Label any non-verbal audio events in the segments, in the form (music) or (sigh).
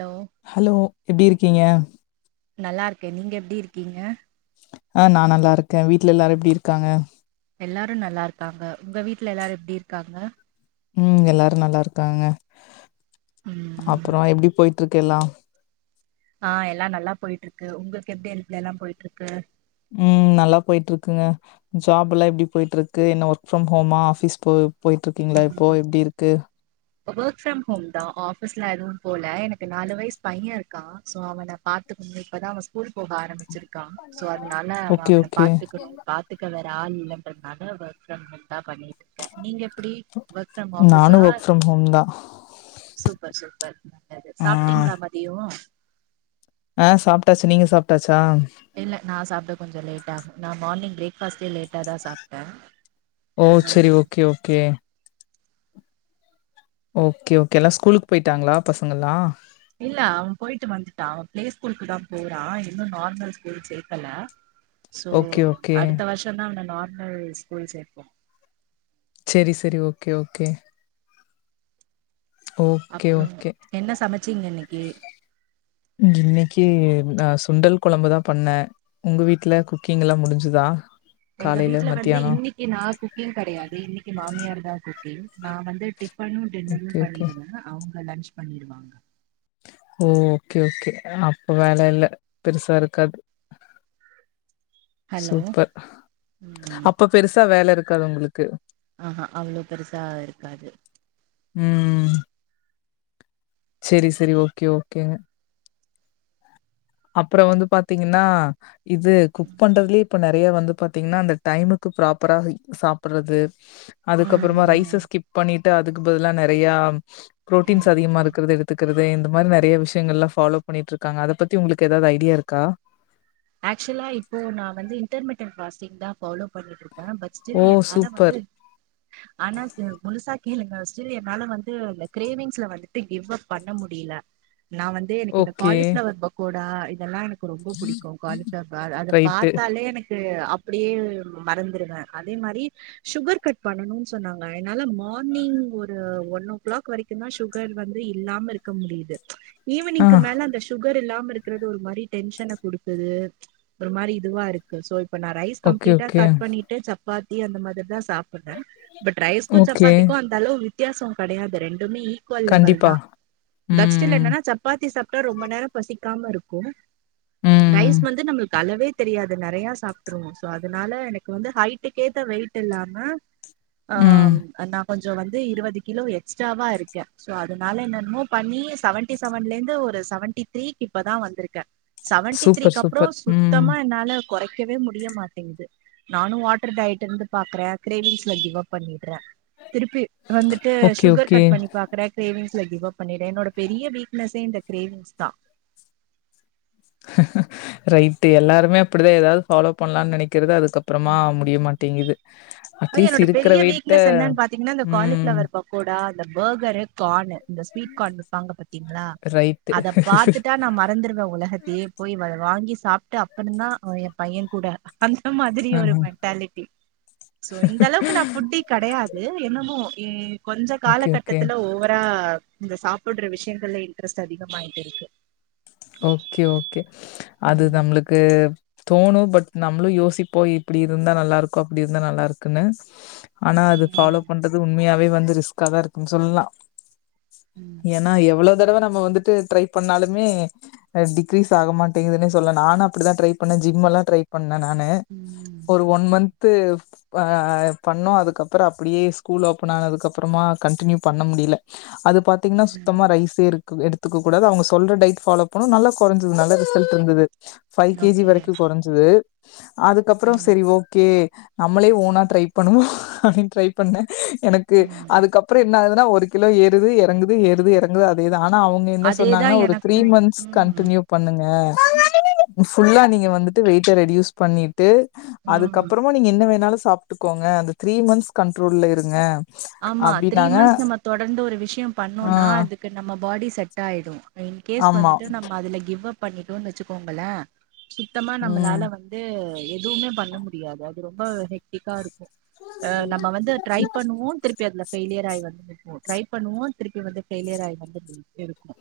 Hello hello எப்படிருக்கீங்க நல்லா இருக்கே நீங்க எப்டி இருக்கீங்க ஆஹ் நா நல்லா இருக்கே வீட்டுல எல்லாரு எப்படிருக்காங்க எல்லாரும் நல்லா இருக்காங்க உங்க வீட்டுல எல்லாரு எப்டி இருக்காங்க உம் எல்லாரு நல்லாருக்காங்க ம் அப்பறோ எப்டி போயி ட்டுருக்கெல்லா ஆஹ் எல்லா நல்லா போயிட்ருக்கு உங்களுக்கு எப்டி இத்துல எல்லா போயிட்ருக்கு உம் நல்லா போயிட்ருக்குங்க ஜாப் எல்லா எபடி போயிட்ருக்கு என்ன ஒர்க் ஃப்ரம் ஹோமா ஆபீஸ் போ போயிட்ருக்கீங்களா இப்போ ம் எப்டி இருக்கு ஒர்க் ஃப்ரம் ஹோம் தா ஆஃபீஸ்ல எதுவும் போல எனக்கு நாலு வயசு பையன் இருக்கா சோ அவன்னை பாத்துக்கு இப்பதா அவன் ஸ்கூல் போக ஆரம்பிச்சி சோ அதனால ஓகே, அவங்கனை ஓகே. பாத்துக்கணு பாத்துக்க வேற யார் (unintelligible) ஒர்க் பிரம் ஹோம் தா பண்ணிட்ருக்கே நீங்க அப்டி வ்ர்க் பிரம் ஆபிஸா நானும் ஒர்க் ஃப்ரம் ஹோம் தான். சூப்பர் சூப்பர் நல்லது ஆ, சாப்பிட்டீங்களா மதிய ஆஹ் சாப்ட்டாச்சு நீங்க சாப்ட்டாச் இல்ல நா சாப் கொஞ்ச லேட்டாகு நா மார்னிங் பிரேக்ஃபாஸ்ட்டே லேட்டா தா சாப்ட்டே ஓ ஆ சரி ஓகே ஓகே ஓகே ஓகே எல்லா ஸ்கூலுக்கு போயிட்டாங்களா பசங்கல்லா இல்ல அவன் போயிட்டு வந்துட்டா அவன் பிளே ஸ்கூலுக்கு தா போறா இன்னு நார்மல் ஸ்கூல் சேக்கல சோ ஓகே, ஓகே. அடுத்த வருஷந்தா அவன நார்மல் ஸ்கூல் சேப்போ சரி சரி ஓகே ஓகே ஓகே ஓகே சிங்க இன்னிக்கு இன்னிக்கு நா சுண்டல் கொழம்புதா பண்ணே உங்க வீட்டுல குக்கிங் எல்லா முடிஞ்சுதா எங்க காலையில, வீட்டு்ல வந்து மத்தியானம்? இன்னிக்கு நா குக்கிங் கெடையாது இன்னிக்கு மாமியார் தா ஓகே நா வந்து டிப் பண் டென்னுனு ஓகே, ஓகே. பண்ணிடுவேனா அவங்க லன்ச் பண்ணிடுவாங்க ஓ ஓகே ஓகே அப்ப வேல இல்ல பெருசா இருக்காது ஹலோ சூப்பர் அப்ப பெருசா வேல இருக்காது உங்ளுக்கு ஆஹஹா அவ்ளோ பெருசா இருக்காது உம் சரி சரி ஓகே ஓகேங்க அப்றோ வந்து பாத்தீங்கன்னா இது குக் ம் பண்றதுலயே இப்ப நெறையா வந்து பாத்தீங்கன்னா அந்த டைமுக்கு ப்ராப்பரா சாப்பறது அதுக்கப்றமா ரைஸ ம் ஸ்கிப் பண்ணிட் ட்ட அதுக்குபதிலா நெறையா ம் புரோட்டீன்ஸ் அதிகமா ம் இருக்குறத எடுத்துக்கறது இந்த மாரி நெறைய விஷயங்கள ஃப்பால்லோ பண்ணிட்டு இருக்காங்க அத பத் தி உங்ளுக்கு எதாவது ஐடியா இருக்கா ஆக்சுவலா இப்போ நா வந்து இன்டர்மீட்டர் ப்ராசிங் தா ஃபாலோ பண்ணிட்ருக்கே பசிச்சது ஓ! என்னால சூப்பர். வந்து ஆனா முழுசா கேளுங்க (unintelligible) என்னால வந்து இந்த கிரேவிங்ஸ்ல வந்துட்டு கிவ் அப் பண்ண முடியல நா வந்து எனக்கு இந்த ஓகே. காலிஃப்ளவர் பக்கோடா இதெல்லா எனக் ரொம்ப புடிக்கு காலிஃப்ளவர் அத ரைட்டு. பாத்தாலே எனக் க்கு அப்டியே மறந்துருவே அதே மாரி சுகர் கட் பண்ணணுனு சொன்னாங்க என்னால மார்னிங் ஒரு ஒன் ஓ கிளாக் வரைக்கு தா சுகர் வந்து இல்லாம இருக்க முடியுது ஆ. ஈவ்னிங்கு மேல அந்த சுகர் இல்லாம இருக்றது ஒரு மாரி டென்ஷன குடுக் க்குது ம்ச் ஒரு மாரி இதுவா இருக்கு சோ இப்ப நா ரைஸ் ஓகே, கம்ப்ளீட்டா ஓகே. கட் பண்ணிட்டு சப் பாத்தி அந்த மாதிரிதா சாப்ட்றே பட் ரைஸ்கு ஓகே. சப்பாத்திக்கு அந்த அளவு வித் வித்யாசோ கெடையாது ரெண் எல்லாமே ஈக்குவல் லெவல் கண்டிப்பா. தா தட்ஸ் ஸ்டில் ம், ம். என்னனா சப்பாத்தி சாப் ரொம்ப நேரோ பசிக்காம இருக்கு ரைஸ் ம், வந்து நம்ளுக்கு அளவே தெரியாது நெறையா சாப்ட்டுருவோ சோ அதனால எனக்கு வந்து ஹைட்டுக்கேத்த வெயிட்டு இல்லாம ம். ஆம் கொஞ்ஜோ வந்து இருவது கிலோ எக்ஸ்ட்டாவா இருக்கே சோ அதனால என்னென்னமோ பண்ணி செவன்டி செவன்ல இருந்து ஒரு செவன்டி த்ரீக்கு இப்பதா வந்துருக்கே செவன்டி சூப்பர், த்ரீக்கி அப்பறோ சூப்பர். ம். சுத்தமா என்னால கொறக்கவே முடிய மாட்டேங்குது நானு வாட்டர் டயட் இருந்து பாக்குறே கிரேவிஸ்ல கிவ் அப் பண்ணிட்றே திருப்பி வந்துட்டு ஓகே, சுகர் ஓகே. கட் பண்ணி பாக்குறே க்ரேவிஸ் கிவ் அப் பண்ணிடுறே என்னோட பெரிய வீக்னஸே இந்த கிரேவி்ங்க்ஸ்தா ரைட்டு எல்லாருமே அப்டிதா எதாவது ஃபாலோ பண்ணலான்னு நெனக்கிறது அதுக்கப்பறமா முடியமாட்டேங்குது அதா என்னோட பெரிய வீக்னஸ் என்னன்னு பாத்தீங்கன்னா இந்த ம் காலிஃபிளவர் பக்கோடா அந்த ஃபர்கரு ஃகான்னு இந்த ஸ்வீட் ஃகான் விபாபாங்க பாத்தீங்களா ரைட்டு. அத பாத்துட்டா நா மறந்துருவே உலகத்தையே போய் மொத அத வாங்கி சாப்ட்டு அப்பறந்தா ஏ பையன் கூட அந்த மாதிரி ஒரு ம்ஹ்ம். மென்டாலிட்டி இந்த அளவுக்கு நா புட்டி கெடையாது என்ன கு உம் கொஞ்ச ஓகே, ஓகே. காலகட்டத்துல ஓவரா இந்த சாப்ட்டுற விஷயங்கள்ல இன்ட்ரெஸ்ட் அதிகமாயிட்டு இருக்கு ஓகே ஓக் கே அது ம் நம்மளுக்கு தோணு பட் நம்மளு யோசிப்போ இப்டி இருந்தா நல்லா இருக்கோ அப்டி இருந்தா நல்லா இருக்குன்னு ஆனா அது ஃபாலோ பண்றது உண்மையாவே வந்து ரிஸ்காதா இருக்குன்னு சொல்லலா ம் ம் என்னா எவ்ளோ இந்த தடவ நம்ம வந்துட்டு ட்ரை பண்ணாலுமே ட்க்ரீஸ் ஆக மாட்டேங்குதுன்னே சொல்ல நானு அப்டிதா ட்ரை பண்ணே ஜிம் எல்லா ட்ரை பண்ணே ணே நானு ம் ஒரு ஒன் மன்து வா பண்ணோ அதுக்கப்பறோ அப்புடியே ஸ்கூல் ஓப்பன் ஆனதுக்கு அப்பறமா கண்டினியூ பண்ண முடியல அது பாத்தீங்கன்னா ம் சுத்தமா ரைஸே இருக்கு எடுத்துக்க கூடாது அவுங்க சொல்ற டய்ட் ஃபாலோ அப்பறோ நல்லா கொறஞ்சுது நல்ல ரிசல்ட் இருந்துது ஃபைவ் கேஜி ஓகே வரைக்கு கொறஞ்சுது அதுக்கப்பறோ ம் செரி ஓகே நம்மளே ஓனா ட்ரை பண்ணுவோ அப்டின்னு ட்ரை பண்ணே எனக்கு அதுக்கப்பறோ என்ன ஆகுதுன்னா ஒரு கிலோ ஏறுது இறங்குது ஏறுது இறங்குது அதே ஆனா அவுங்க என்ன அதேதா சொன்னாங்கன்னா ஒரு த்ரீ எனக்கு மந்த்ஸ் ம் கன்டினியூ பண்ணுங்க ஃபுல்லா நீங்க வந்துட்டு வெயிட்ட ரெடியூஸ் பண்ணி ட்டு ம் அதுக்கப்பறமா நீங்க என்ன வேணாலு சா சாப்ட்டுக்கோங்க அந்த த்ரீ மந்த்ஸ் கண்ட்ரோல இருங்க ஆமா த்ரீ அப்டின்னாங்க. மந்த்ஸ் நம்ம தொடர்ந்து ஒரு விஷயோ ஆ பண்ணோனா அதுக்கு நம்ம பாடி செட் ஆயிடு இன் கேஸ் ஆமா. வந்துட்டு நம்ம அதுல கிவ் அப் பண்ணிட்டோன் வச்சுக்கோங்களே சுத்தமா ம் நம்மளால வந்து எதுமே பண்ண முடியாது ரொம்ப ஹெக்டிக்கா இருக்கு ஆ நம்ம வந்து ட்ரை பண்ணுவோ திருப்பி அதுல ஃபெயிலியர் (unintelligible) ட்ரை பண்ணுவோ திருப்பி வந்து பெயிலியர் ஆயி வந்துட்ருக்கு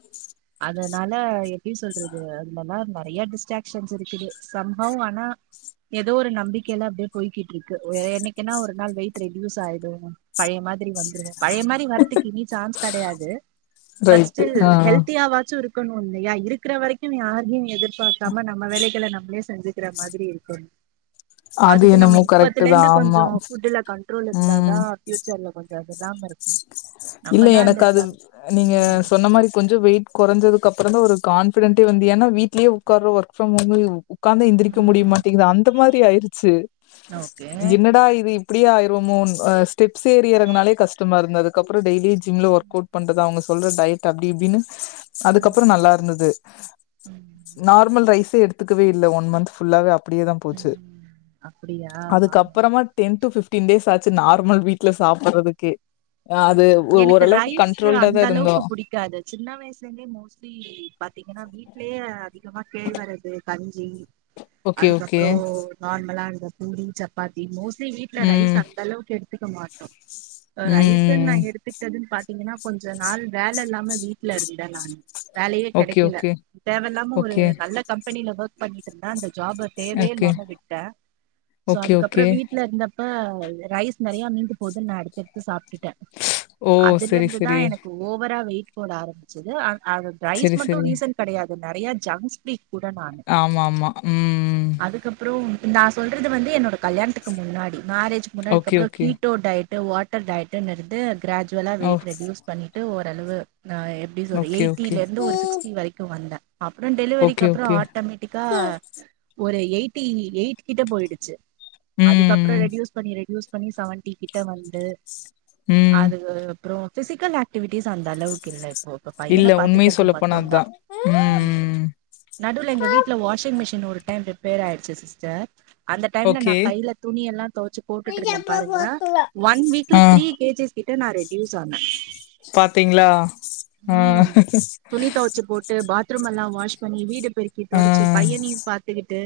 அதனால எப்டி சொல்றது அது நம்ம மே நெறய டிஸ்ரேக்சன்ஸ் இருக்குது சம்பவம் ஆனா ஏதோ ஒரு நம்பிக்கையல்லா அப்படியே போய்கிட் இருக்கு வேற என்னைக்குன்னா ஒரு நாள் வெய் ரெடுயுஸ் ஆயிடு பழைய மாதிரி வந்துருவோ பழைய மாரி வரதுக்கு இனி சான்ஸ் கெடயாது பட் ரைட்டு. ஸ்டில் ஆ. ஹெல்த்தியாவாச்சு இரு இருக்குனு இல்லையா இருக்கற வரைக்கு யாரையு எதிர்பாக்காம நம்ம வேலைகள நம்மளே செஞ்சுக்கற மாதிரி இருக்கோனு அது அதுக்கு நம்ம என்னமோ கரெக்ட்டு இப்பத்தல இருந்து தான். ஆமா. கொஞ்சோ ஃபுட்ல கண்ட்ரோல் இருந்தாதா ம். பியூச்சர்ல்ல கொஞ்சோ அது இல்ல நம்மதான் அந்த எனக்கு அது ஜங்க் நீங்க ம் சொன்ன மாரி கொஞ்சோ வெயிட் கொறஞ்சது அதுக்கப்பறோ தா ஒரு கான்பிடெண்ட்டே வந்து ஏன்னா வீட்லயே உட்கறோ ஒர்க் ப்ரம் ஹோம் உக்காந்தா எந்திரிக்க முடிய ம் மாட்டங்கிது அந்த மாரி ஆயிருச்சு ஓகே என்னடா இது அப்படியே ஆயிரவமோ ஆ ஸ்டெப்ஸ் ஏறி இறங்னாலே கஷ் டமா இருந்தது அதுக்கப்றோ டெய்லி ஜிம்ல ஒர்க் அவுட் பண்றது அவுங்க சொல்ற டயெட் அப்படி இப்படின்னு அதுக்கப்புறோ நல்லா இருந்தது ம் நார்மல் ரைஸே எடுத் ஒத்துக்கவே இல்ல ஒன் மந்த் ஃபுல்லாவே அ ப்டியே தா போச்சு ம் அப்படியா ஆமா அதுக்கப்பறமா ten to fifteen days ஆச்சு நார்மல் வீட்ல சாப்புட்றதுக்கே அது எனக்கு ஓரளவுக்கு ரைஸ் கண்ட்ரோல்டா அந்த தா இருந்தோ அளவுக்கு புடிக்காது சின்ன வைய்ஸ்லந்தே மோஸ்லி பாத்தீங்கன்னா வீட்லேயே அதி கமா கேழ்வரகு கஞ் சி ஓகே ஓகே அதுக்கப்றோ நார்மலா இந்த பூரி சப்பாத்தி மோஸ்ட் லி வீட்ல ரைஸ் ம், அந்தலவ்க் எடுத் த்துக்க மாட்டோ ஆஹ் ரைஸ் ஸுனு நா ம். எடுத்துக்கிட்டதுன் பாத்தீங்கன்னா கொஞ்ச நாள் வேலல்லாம வீட்ல இருந் த நானு வேலயே ஓகே, கெடைக்கல ஓகே, தேவல்லாம ஒரு ஓகே, நல்ல கம்பெனில ஓர்க் பண்ணிட்டந்தா அந்த ஜாப தேவ்யே ஓகே, இல்லாம விட்டே சோ ஓகே, அதுக்கப்பறோ ஓகே. வீட்ல இருந்தப் இப்ப ரைஸ் நெறயா மீந்து போதுன் நா எடுத்தெடுத்து சாப்ட்டுட்டே ஓ! அதுல சரி, இருந்துதா சரி, எனக்கு ஓவரா வெயிட் போட ஆரம்பிச்சது அது த்ரைஸ் சரி, மட்டு சரி. ரீசன் கெடையாத் நெறையா ஜங்ஸ்ஃப்லீக் ஆமா ம் உம் உம் அதுக்கப்புறோ நா சொல்றது வந்து என்னோட கல்யாணத்துக்கு முன்னாடி மேரேஜ் முன்ன இதுக் ஓகே, அப்பறோ ஓகே. கீட்டோ டயட் ட்டு வோட்டர் டயட்டு இருந் து கிராஜுவலா ஓ! வெயிட் ரெடியூஸ் பண்ணிட்டு ஒர் செலவு நா எப்டி சொல்ற ஓகே, ஓகே. எய்ட்டில இருந்து ஒரு சிக்ஸ்டி வரைக்கு வந்தா அப்றோ ஓகே, டெலிவரிக்கு அப்றோ ஓகே. ஆட்டமேட்டிக்கா ஒரு எய்ட்டி எய்ட் கிட்ட போயிடிச்சு அதுக்கப்பறோ ம், ரெடியூஸ் பண்ணி ரெடியூஸ் இப்ப நீ செவன்டி கிட்ட வந்து ம். அதுக்கு அப்றோ ஃபிசிக்கல் ஆக்டிவிட்டிஸ் அந்த அளவுக்கு இல்ல ப்ப பையன இல்ல உண்மைய பாத்துக்கிறது சொல்லப்போனா மட்டுதா அதான். உம் ம். நடுல எங்க வீட்ல வாஷிங் மிஷின் ஒரு டைம் ரிப்பேர் ஆயிடுச்சு சிஸ்டர் அந்த டைம்ல நா ஓகே. கையில துணி எல்லா தொவச்சு போட்டுட்டு இருந்தே பாருங்க ஒன் வீக்ல த்ரீ கேஜிஸ் கிட்ட நா ரெடியூஸ் ஆனே பாத்தீங்களா ம் ஆஹ் துணி துவச்சு போட்டு பாத்ரூம் எல்லா வாஷ் பண்ணி வீடு பெருக்கி ஆ. தொடச்சு பையனையு பாத்துக்கிட்டு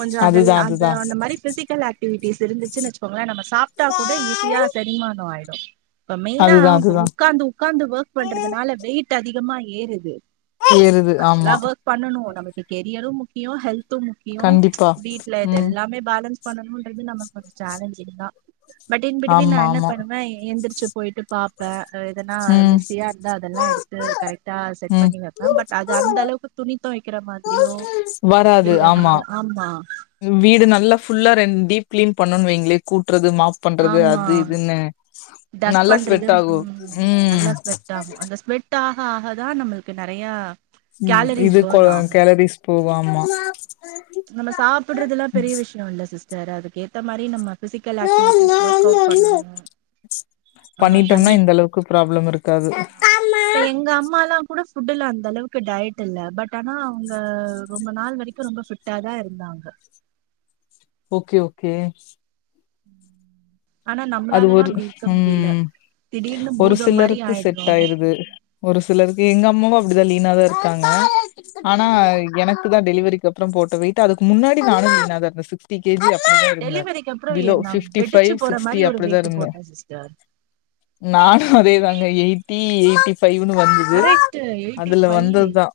கொஞ்சோ அதுதான், அதெல்லா அத அதுதான். அந்த மாதிரி பிசிகல் ஆக்ட் க்விடீஸ் இருந்துச்சு வச்சுக்கோங்கலே நம்ம சாப்ட்டா கூட ஈஸியா செரிமானோ ஆய்டு இப்ப மெயினா அதுதான், அதுதான். உக்காந்து உக்காந்து ஃவெர்க் பண்றதுனால வெயிட் அதிகமாயி ஏறுது ஏறுது ஆமா கெரியரு முக்கியோ ஹெல்த் த்து முக்கியோ கண்டிப்பா வீட்ல இது ம் எல்லாமே ஃபேலன்ஸ் பண்ணனுன் இது நமக்கு கொஞ்ச ஃசேலஞ்சிங் தா பட் இன் பிட்வீன் நா ஆமா என்ன ஆமா பண்ணுவே எந்துருச் போயிட்டு பாப்பே எதனா ம் மெஸ்ஸியா இருந்தா அதெல்லா எடுத்து கரெக்டாக செட் ம் பண்ணி வப்பே பட் அது அந்த அளவுக்கு துணி தொவைக்கிற மாதிரியோ வராது இல்ல ஆம்மா வந்து ஆமா வீடு நல்லா ஃபுல்லா ரென்ட் டீப்கிளீன் பண்ணோன் வைங்ளே கூட் ட்றது ஃமாப் பண்றது ஆமா அது இதுன்னு டஸ்ட் நல்ல பண்றது ஸ்வெட் ஆகு ம் ஆ ஹதா நம்மளுக்கு நெறையா ம் கேலரிஸ் இது பர்ன் கொலர் ஆகு ஃஹேலரீஸ் போவாம்மா நம்ம சாப்புடுறதுல்லா பெரிய விஷயோ இல்ல சிஸ் சேர் அதுக்கேத்த மாரி நம்ம பிசிக்கல் ஆக்டிவிட்டிஸ் ஃவெர்க் அவுட் பண்ணணு நம்ம தண்ணி பண்ணிட்டம்னா இந்த அளவுக்கு ப்ராப்ளம் இருக்காது ஃபுட்டு்ல அந்த அளவுக்கு டயட் இல்ல பட் ஆனா அவுங்க ரொம்ப நாள் வரைக்கும் ரொம்ப பிட்டாதா இருந்தாங்க ஓக்கே ஓக்கே ம் அது ஒரு ம் ம் திடீர்னு ஒரு பூதம் மாரி சிலருக்கு ஆயிடுறோ செட் ஆயிருது ஒரு சிலருக்கு எங்க அம்மாவு (unintelligible) லீனாதா இருக்காங்க ஆனா எனக்குதா டெலிவரிக்கு அப்றோ போட்ட வெயிட்டு அதுக்கு முன்னாடி நானு லீனாதா இருந்தே பிப்டி கேஜி அப் இருந்தேன் டெலிவரிக்கு அப்புறோ ஃபிலோ நா பிப்டி ஃபைவ் வெடிச்சு போற ஃசிக்ஸ் மாரி இங்கேயு ஒரு அப்புடிதா வெயிட் இருந்தே போட்டே சிஸ்டர் நானு அதேதா காங்க எயிட்டி எயிட்டி ஃபைவ்னு வந்துது கரெக்ட் எயிட்டி அதுல ஃபைவ் வந்ததுதா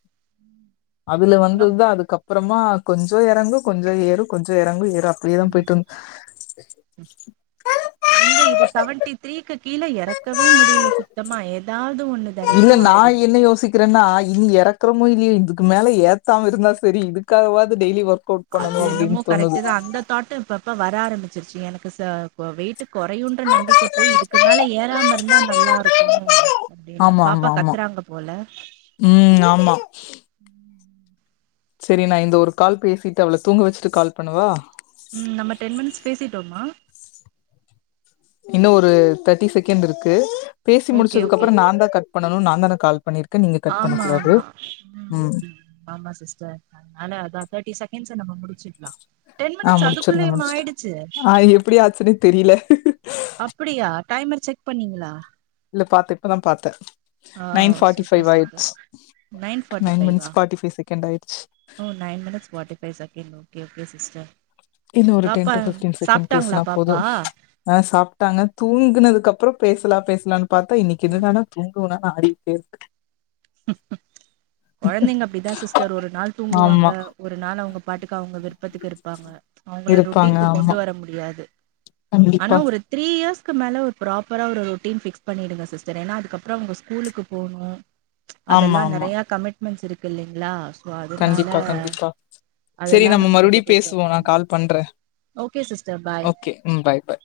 அதுல எங்க வந்ததுதா அதுக் அப்புறமா கொஞ்சோ எறங்கு கொஞ்சோ ஏறும் கொஞ்சோ எறங்கும் ஏறு இது அப்டியே தா ம், போயிட்டு எங்க இது செவன்டி த்ரீக்கு கீழே இறக்கவே முடியல சுத்தமா ஏது (inaudible) இல்ல நா என்ன யோசிக்கிறேன்னா இனி எறக் நடக்கிறமோ இல்லியோ இதுக்கு மேல ஏத் தாம இருந்தா செரி இதுக்காவது டெய்லி ஒர்க் அவுட் அது பண்ணணும் அப்படின்னு என்னமோ கரெக்ட் தோணுது தா அந்த தாட் இப்ப இப்ப வர ஆரம்பிச் வந்திருச்சு எனக்கு வெயிட் குறையுன்ற நம்பிக்கை போய் இதுக்கு மேல ஏறாம இருந்தா நல்லா இருக்கு அப்டின்னு ஆமா ஆமா பாப்பா ஆமா கத்துறாங்க போல ம் செரி நா இந்த ஒரு கால் பேசிட்டு அவள தூங்க வெச்சுட்டு கால் பண்ணவா உம் நம்ம டென் மினிட்ஸ் பேசிட்டோமா இன்று ஒரு கெர்ரி செகன்ட் இருக்கு பேசி ஓகே முடிச்சதுக்கு ஓகே அப்புறோ நா தா கட் பண்ணனு நா தான கால் பண்ணிருக்கேன் நீங்க கட் ஆமா பண்ணக்கூடாது ஆமா ம் ஆமா சிஸ்டர் அதனலாஅத தேர்ட்டி செகண்ட் நம்ம முடிச்சு ல ஆஹ் முடிச்சிரல முடிச்சு ஆஹ் எப்டி ஆச்சுன்னே தெரில அப்டியா டைமர் செக் பண்ணீங்களா இல்ல பாத்த இப்பதா பாத்த ஆ சூப்பர் சூப்பர் நைன் மினிட்ஸ் ஃபார்டிபைவா ஃபார்ட்டி ஃபைவ் செகண்ட் ஆயிடுச்சு ஓ nine minutes forty five second okay okay sister இன்னும் ஒரு டென் பாப்பா டு பிப்டன் செகண்ட் சாப்ட்டாங்களா பேசனா போதும பாப்பா ஆஹ் சாப்பிட்டாங்க தூங்குனதுக்கு அப்புறோ பேசலா பேசலானு பார்த்தா இன்னிக்கு இது ம் என்னன்னா தூங்குவனான்னு ஆடிட்டு இருக்கு கெழந்திங்க அப்டி தா சிஸ்டர் ஒரு நாள் தூங்குவாங்க ஆமா ஒரு நாள் அவங்க பாட்டுக்கு அவங்க விருப்பத்துக்கு இருப்பாங்க அவங்கள இருப்பாங்க ரௌட்டின்க்கு கொண்டு ஆமா வர முடியாது ஆனா கண்டிப்பா ஒரு திரீ இயர்ஸ் க்கு மேல ஒரு ப்ராப்பரா ஒரு ரௌட்டின் பிக்ஸ் பண்ணிடுங்க சிஸ்டர் ஏன்னா அதுக்கப்புறோ அவங்க ஸ்கூலுக்கு போணு ஆமா அதெல்லா ஆமா நெறைய கமிட் மன்ஸ் இருக்கு இல்லிங்களா கண்டிப்பா கண்டிப்பா செரி அதெல்லா நம்ம கொஞ்சோ மறுபடியு டேக் கேர் பேசுவோ நா பண்ணு கால் பண்றே ஓகே சிஸ்டர் பாய் ஓகே ம் பாய் பாய்